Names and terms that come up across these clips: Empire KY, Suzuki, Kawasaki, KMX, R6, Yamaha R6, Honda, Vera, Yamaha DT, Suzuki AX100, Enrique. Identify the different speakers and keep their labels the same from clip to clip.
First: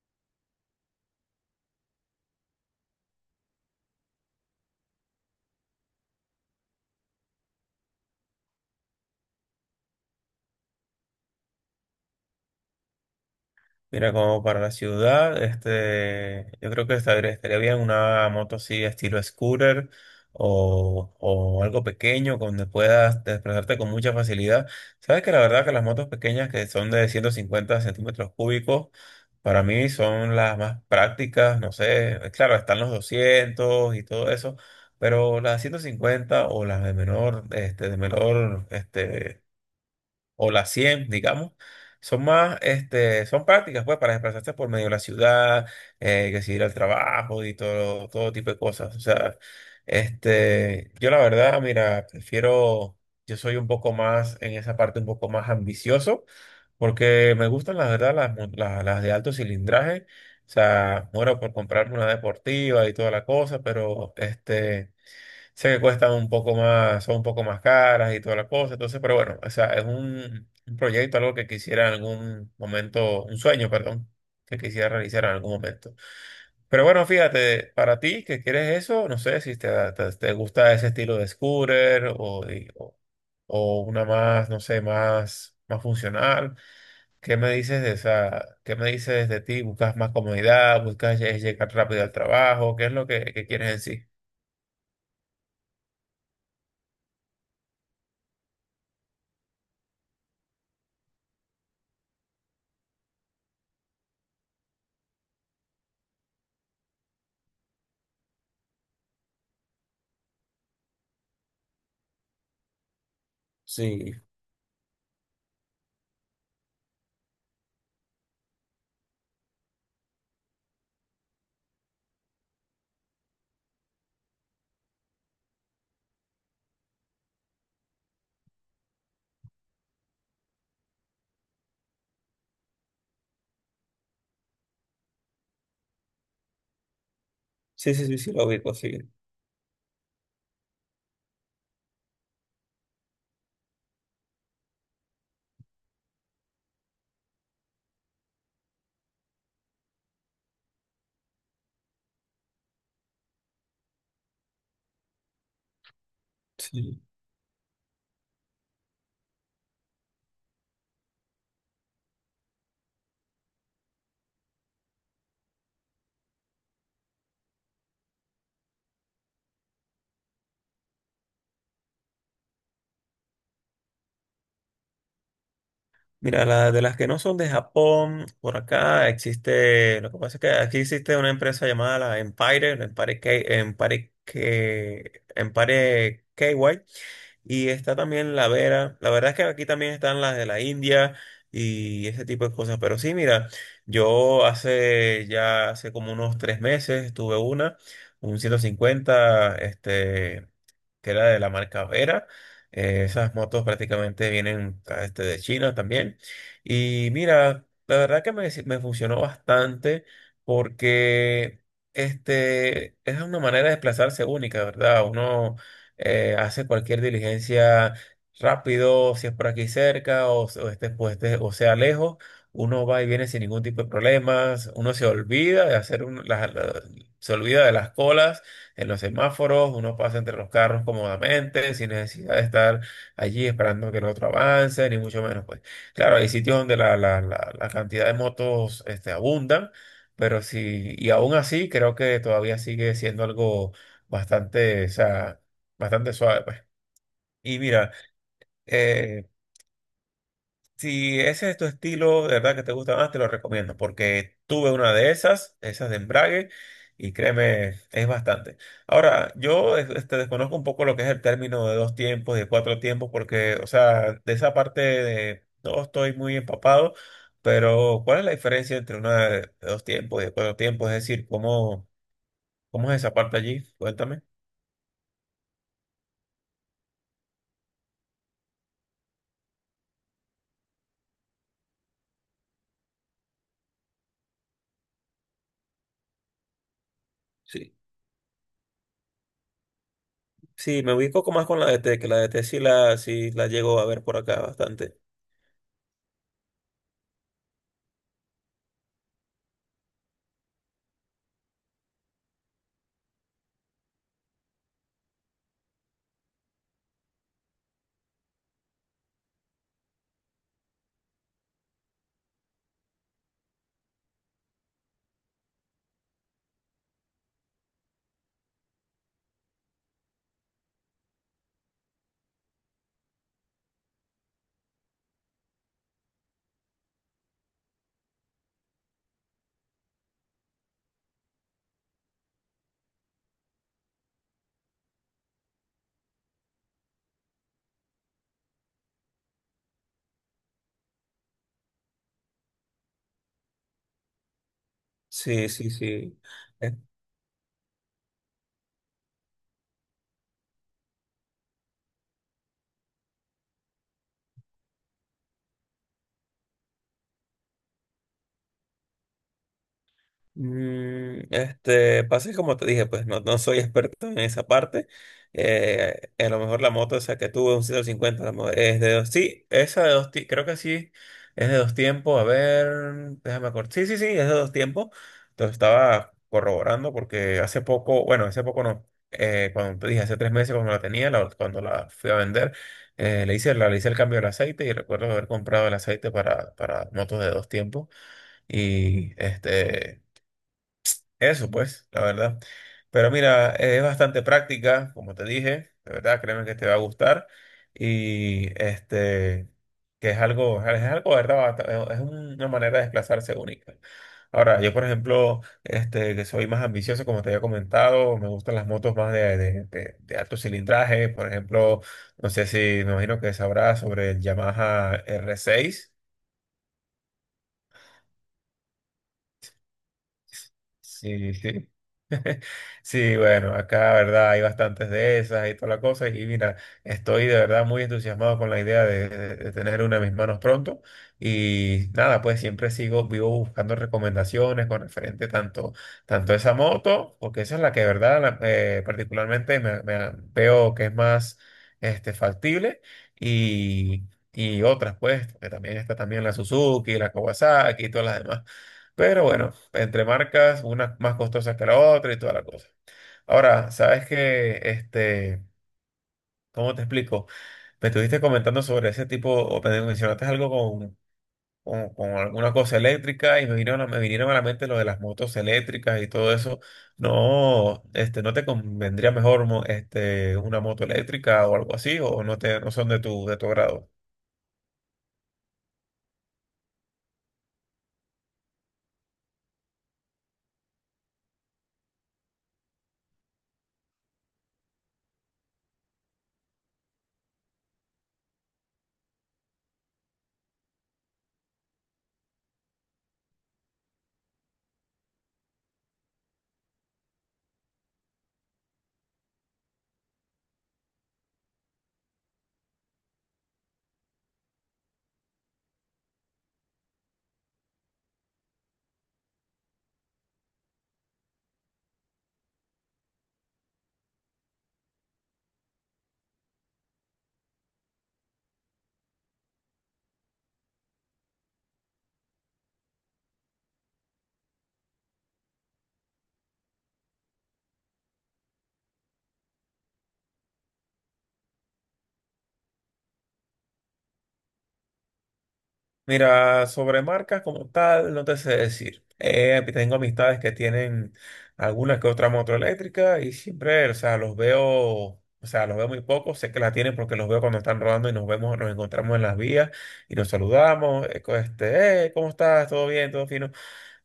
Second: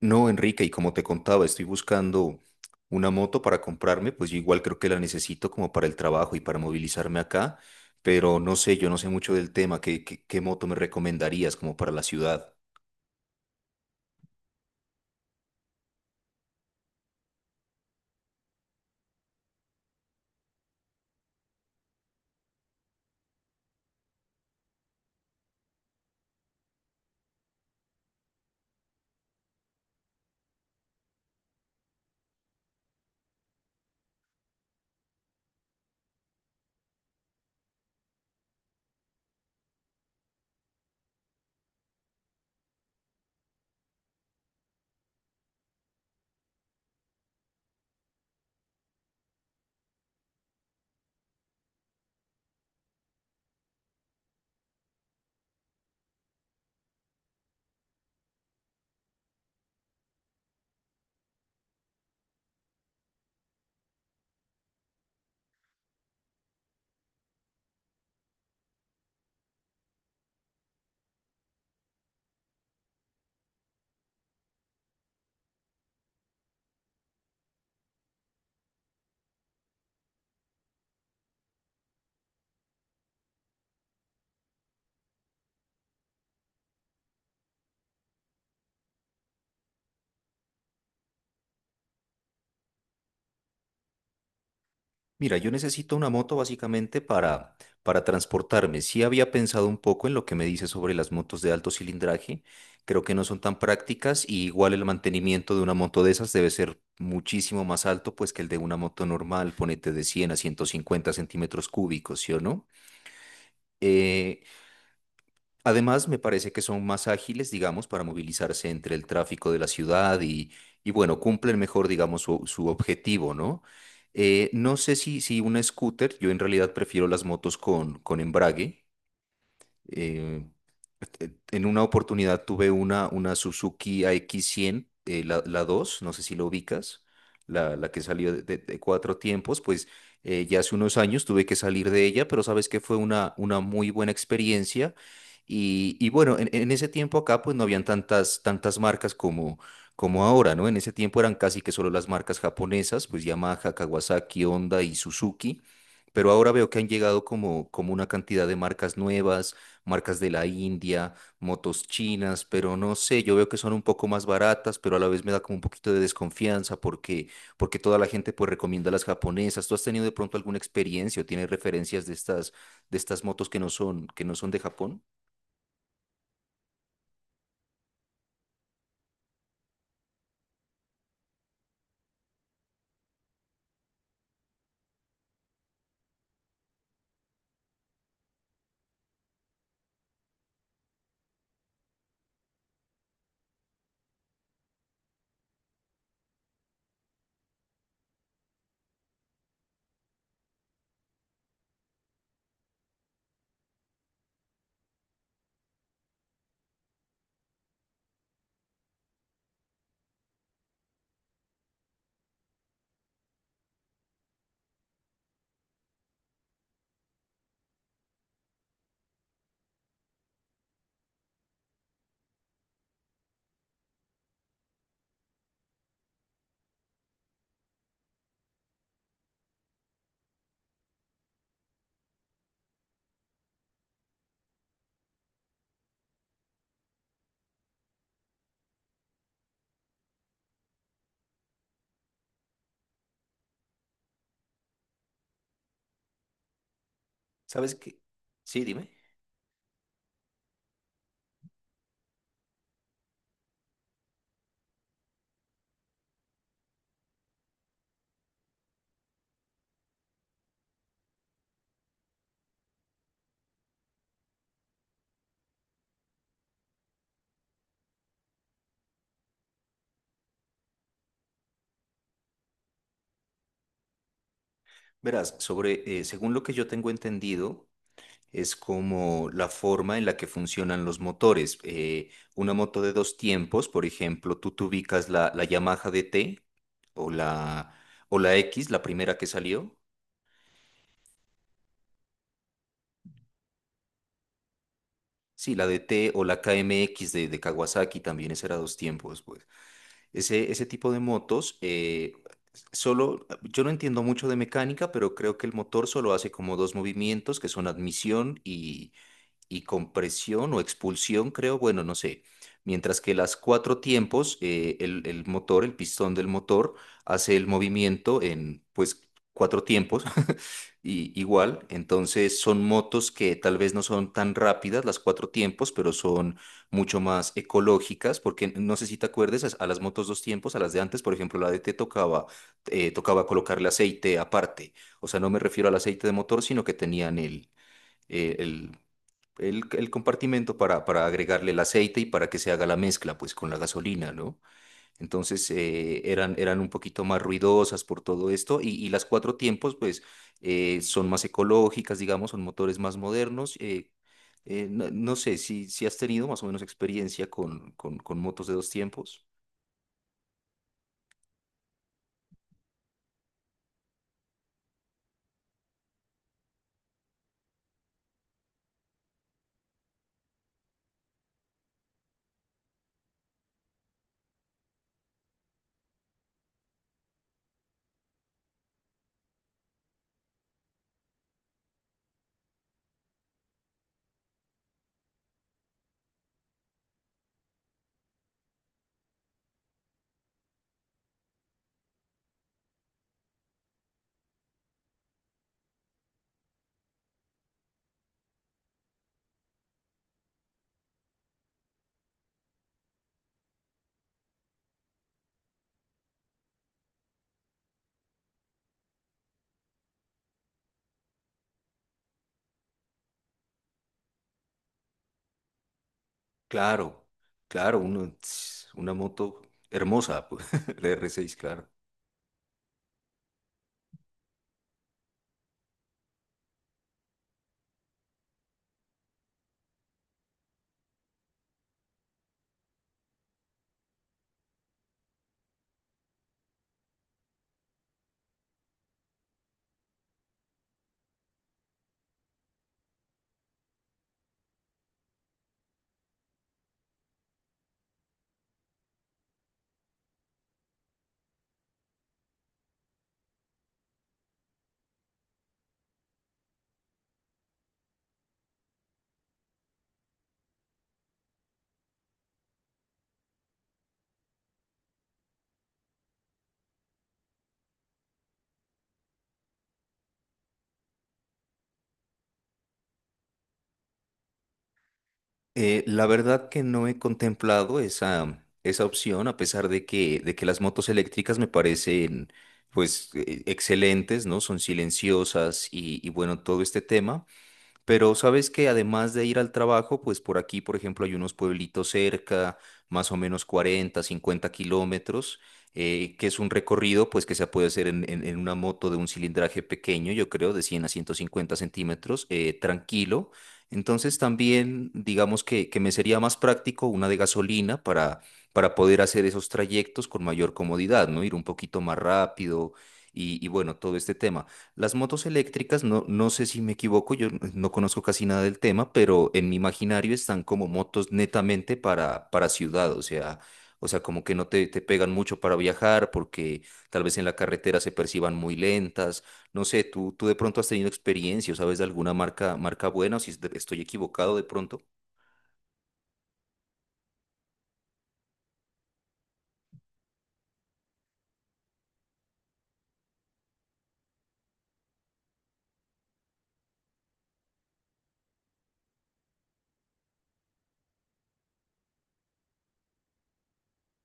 Speaker 1: No, Enrique, y como te contaba, estoy buscando una moto para comprarme, pues yo igual creo que la necesito como para el trabajo y para movilizarme acá, pero no sé, yo no sé mucho del tema, ¿qué moto me recomendarías como para la ciudad?
Speaker 2: Mira, como para la ciudad, yo creo que estaría bien una moto así estilo scooter o algo pequeño donde puedas desplazarte con mucha facilidad. Sabes que la verdad que las motos pequeñas que son de 150 centímetros cúbicos, para mí son las más prácticas, no sé, claro, están los 200 y todo eso, pero las 150 o las de menor, o las 100 digamos, son más, son prácticas, pues, para desplazarse por medio de la ciudad, que si ir al trabajo y todo tipo de cosas. O sea, yo la verdad, mira, prefiero, yo soy un poco más, en esa parte, un poco más ambicioso, porque me gustan, la verdad, las de alto cilindraje. O sea, muero por comprarme una deportiva y toda la cosa, pero sé que cuestan un poco más, son un poco más caras y toda la cosa, entonces, pero bueno, o sea, es un proyecto, algo que quisiera en algún momento, un sueño, perdón, que quisiera realizar en algún momento. Pero bueno, fíjate, para ti que quieres eso, no sé si te gusta ese estilo de scooter o o, una más, no sé, más funcional. ¿Qué me dices de esa, qué me dices de ti? ¿Buscas más comodidad? ¿Buscas llegar rápido al trabajo? ¿Qué es lo que quieres en sí?
Speaker 1: Mira, yo necesito una moto básicamente para transportarme. Sí había pensado un poco en lo que me dice sobre las motos de alto cilindraje. Creo que no son tan prácticas y igual el mantenimiento de una moto de esas debe ser muchísimo más alto pues que el de una moto normal, ponete de 100 a 150 centímetros cúbicos, ¿sí o no?
Speaker 2: Sí.
Speaker 1: Eh, Además, me parece que son más ágiles, digamos, para movilizarse entre el tráfico de la ciudad y bueno, cumplen mejor, digamos, su objetivo, ¿no? No sé si un scooter, yo en realidad prefiero las motos con embrague, eh, en una oportunidad una Suzuki AX100, la 2 no sé si lo ubicas, la
Speaker 2: Sí,
Speaker 1: que
Speaker 2: sí, sí,
Speaker 1: salió
Speaker 2: sí, lo ubico,
Speaker 1: de
Speaker 2: sí.
Speaker 1: cuatro tiempos, pues ya hace unos años tuve que salir de ella, pero sabes que fue una muy buena experiencia. Y bueno, en ese tiempo acá pues no habían tantas marcas como ahora, ¿no? En ese tiempo eran casi que solo las marcas japonesas, pues Yamaha, Kawasaki, Honda y Suzuki. Pero ahora veo que han
Speaker 2: Sí.
Speaker 1: llegado como una cantidad de marcas nuevas marcas de la India, motos chinas, pero no sé, yo veo que son un poco más baratas, pero a la vez me da como un poquito de desconfianza porque toda la gente pues recomienda las japonesas. ¿Tú has tenido de pronto alguna experiencia o tienes referencias de de estas motos que que no son de Japón?
Speaker 2: Mira, la, de las que no son de Japón, por acá existe, lo que pasa es que aquí existe una empresa llamada la Empire K, Empire KY, y está también la Vera. La verdad es que aquí también están las de la India y ese tipo de cosas, pero sí, mira, yo hace ya, hace como unos tres meses tuve una, un 150 que era de la marca Vera. Esas motos prácticamente vienen ah, de China también. Y mira, la verdad que me, si- me funcionó bastante porque es una manera de desplazarse única, ¿verdad? Uno hace cualquier diligencia rápido, si es por aquí cerca o, s- o, este, pues, este- o sea lejos, uno va y viene sin ningún tipo de problemas, uno se olvida de hacer un- la- la- se olvida de las colas en los semáforos, uno pasa entre los carros cómodamente, sin necesidad de estar allí esperando que el otro avance, ni mucho menos, pues. Claro, hay sitios donde la cantidad de motos abundan, pero sí, y aún así creo que todavía sigue siendo algo bastante, o sea, bastante suave, pues. Y
Speaker 1: ¿Sabes
Speaker 2: mira,
Speaker 1: qué? Sí, dime.
Speaker 2: eh, si ese es tu estilo, de verdad que te gusta más, te lo recomiendo, porque tuve una de esas, esas de embrague, y créeme, es bastante. Ahora, yo desconozco un poco lo que es el término de dos tiempos, de cuatro tiempos, porque, o sea, de esa parte de, no estoy muy empapado, pero ¿cuál es la diferencia entre una de dos tiempos y de cuatro tiempos? Es decir, ¿cómo, cómo es esa parte allí? Cuéntame.
Speaker 1: Verás, sobre, según lo que yo tengo entendido, es como la forma en la que funcionan los motores. Una moto de dos tiempos, por ejemplo, tú te ubicas la Yamaha DT o
Speaker 2: Sí,
Speaker 1: la, o la X, la primera que salió.
Speaker 2: sí, me ubico más con la D T, que la D T sí sí la llego a ver por acá bastante.
Speaker 1: Sí, la DT o la KMX de Kawasaki también, ese era dos tiempos, pues. Ese tipo de motos, solo, yo no entiendo mucho de mecánica, pero creo que el motor solo hace como dos movimientos que son admisión y compresión o expulsión, creo, bueno, no sé. Mientras que las cuatro tiempos, el motor, el pistón del motor, hace el movimiento en, pues, cuatro tiempos, y, igual. Entonces son motos que tal vez no son tan rápidas las cuatro tiempos, pero son mucho más ecológicas, porque no sé si te acuerdes, a las motos dos tiempos, a las de antes, por ejemplo, la de te tocaba, tocaba colocarle aceite aparte. O sea, no me refiero al aceite de motor, sino que tenían el eh, el, el compartimento para agregarle el aceite y para que se haga la mezcla, pues, con la gasolina, ¿no?
Speaker 2: Sí,
Speaker 1: Entonces,
Speaker 2: sí, sí.
Speaker 1: eran un
Speaker 2: Eh,
Speaker 1: poquito más ruidosas por todo esto y las cuatro tiempos, pues, son más ecológicas, digamos, son motores más modernos. No sé si, si has tenido más o menos experiencia con motos de dos tiempos.
Speaker 2: pasa que como te dije, pues no soy experto en esa parte. A lo mejor la moto esa que tuve, un 150, es de dos, sí, esa de dos, ti- creo que sí, es de dos tiempos, a ver, déjame acordar. Sí, sí, sí, es de dos tiempos. Entonces estaba corroborando porque hace poco, bueno, hace poco no, cuando te dije, hace tres meses cuando la tenía, cuando la fui a vender, le le hice el cambio del aceite y recuerdo haber comprado el aceite para motos de dos tiempos. Y eso pues, la verdad. Pero mira, es bastante práctica, como te dije, de verdad, créeme que te va a gustar. Y que es algo, ¿verdad? Es una manera de desplazarse única. Ahora, yo por ejemplo, que soy más ambicioso, como te había comentado, me gustan las motos más de alto cilindraje. Por ejemplo, no sé si, me imagino que sabrás sobre el Yamaha R6.
Speaker 1: Claro, claro, una moto hermosa, pues, la
Speaker 2: Sí,
Speaker 1: R6, claro.
Speaker 2: sí. Sí, bueno, acá, verdad, hay bastantes de esas y toda la cosa. Y mira, estoy de verdad muy entusiasmado con la idea de tener una en mis manos pronto. Y nada, pues siempre sigo, vivo buscando recomendaciones con referente tanto, tanto a esa moto, porque esa es la que, de verdad, particularmente veo que es más factible. Y, y otras, pues, porque también está también la Suzuki, la Kawasaki y todas las demás. Pero bueno, entre marcas, una más costosa que la otra y toda la cosa. Ahora, ¿sabes que ¿cómo te explico? Me estuviste comentando sobre ese tipo, o me mencionaste algo con alguna cosa eléctrica y me me vinieron a la mente lo de las motos eléctricas y todo eso. No, ¿no te convendría mejor una moto eléctrica o algo así? ¿O no no son de de tu agrado?
Speaker 1: La verdad que no he contemplado esa opción, a pesar de de que las motos eléctricas me parecen pues excelentes, ¿no? Son silenciosas y bueno, todo este tema. Pero sabes que además de ir al trabajo, pues por aquí, por ejemplo, hay unos pueblitos cerca, más o menos 40, 50 kilómetros, que es un recorrido pues que se puede hacer en una moto de un cilindraje pequeño, yo creo, de 100 a 150 centímetros, tranquilo. Entonces también digamos que me sería más práctico una de gasolina para poder hacer esos trayectos con mayor comodidad, ¿no? Ir un poquito más rápido y bueno, todo este tema. Las motos eléctricas, no, no sé si me equivoco, yo no conozco casi nada del tema, pero en mi imaginario están como motos netamente para ciudad, o sea, como que no te, te pegan mucho para viajar porque tal vez en la carretera se perciban muy lentas. No sé, tú de pronto has tenido experiencia o sabes de alguna marca, marca buena o si estoy equivocado de pronto.
Speaker 2: Mira, sobre marcas como tal, no te sé decir. Tengo amistades que tienen alguna que otra moto eléctrica y siempre, o sea, los veo, o sea, los veo muy poco. Sé que la tienen porque los veo cuando están rodando y nos vemos, nos encontramos en las vías y nos saludamos. ¿Cómo estás? ¿Todo bien? ¿Todo fino?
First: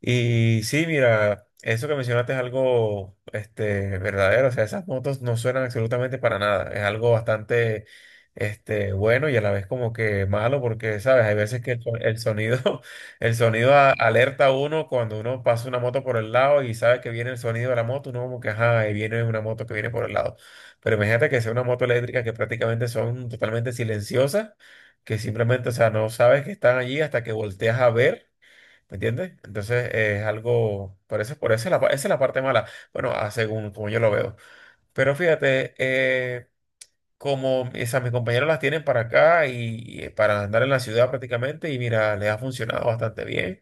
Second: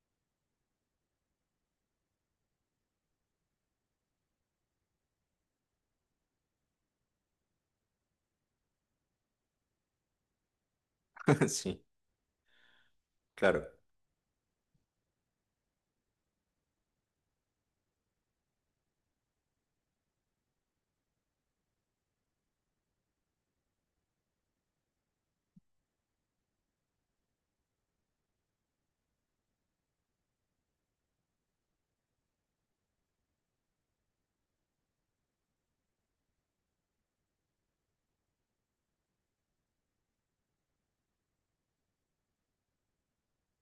Speaker 2: Y sí, mira, eso que mencionaste es algo verdadero. O sea, esas motos no suenan absolutamente para nada. Es algo bastante bueno y a la vez como que malo porque, ¿sabes? Hay veces que
Speaker 1: Sí,
Speaker 2: el sonido,
Speaker 1: claro.
Speaker 2: alerta a uno cuando uno pasa una moto por el lado y sabe que viene el sonido de la moto, uno como que, ajá, ahí viene una moto que viene por el lado. Pero imagínate que sea una moto eléctrica que prácticamente son totalmente silenciosas, que simplemente, o sea, no sabes que están allí hasta que volteas a ver. ¿Me entiendes? Entonces es algo, por eso es esa es la parte mala, bueno, a según como yo lo veo. Pero fíjate, como esas, mis compañeros las tienen para acá y, y para andar en la ciudad prácticamente y mira, les ha funcionado bastante bien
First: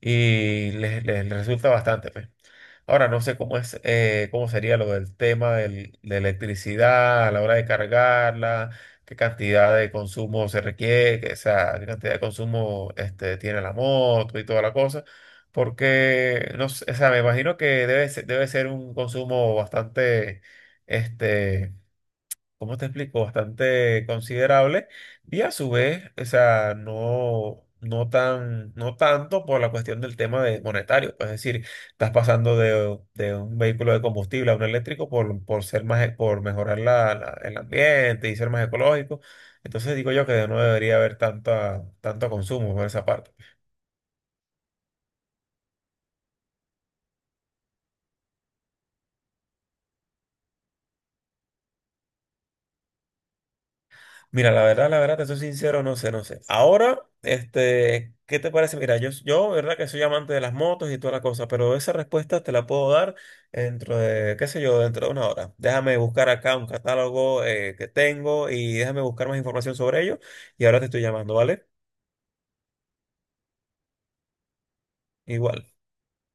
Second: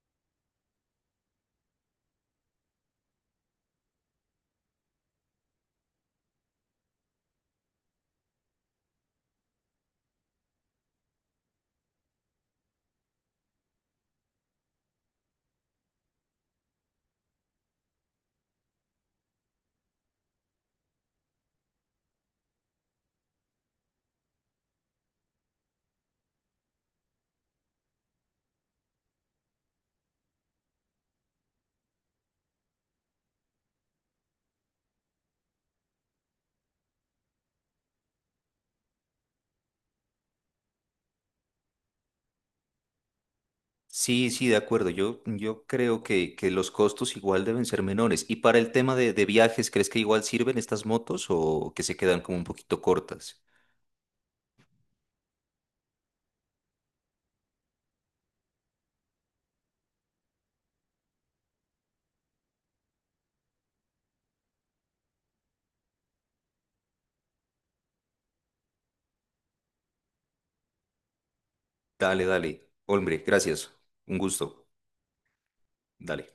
Speaker 2: y les resulta bastante, pues. Ahora no sé cómo es, cómo sería lo del tema de electricidad a la hora de cargarla, qué cantidad de consumo se requiere, o sea, qué cantidad de consumo tiene la moto y toda la cosa, porque no sé, o sea, me imagino que debe ser un consumo bastante, este, bastante considerable y a su vez, o sea, no tan, no tanto por la cuestión del tema de monetario, pues, es decir, estás pasando de un vehículo de combustible a un eléctrico por ser más, por mejorar el ambiente y ser más ecológico. Entonces digo yo que no debería haber tanto consumo por esa parte.
Speaker 1: Sí, sí, de acuerdo. Yo creo que los costos igual deben ser menores. Y para el tema de viajes, ¿crees que igual sirven estas motos o que se quedan como un poquito cortas?
Speaker 2: Mira, la verdad, te soy sincero, no sé, no sé. Ahora, ¿qué te parece? Mira, yo, verdad que soy amante de las motos y toda la cosa, pero esa respuesta te la puedo dar dentro de, qué sé yo, dentro de una hora. Déjame buscar acá un catálogo que tengo y déjame buscar más información sobre ello y ahora te estoy llamando, ¿vale?
Speaker 1: Dale, dale. Hombre, gracias. Un gusto.
Speaker 2: Igual.
Speaker 1: Dale.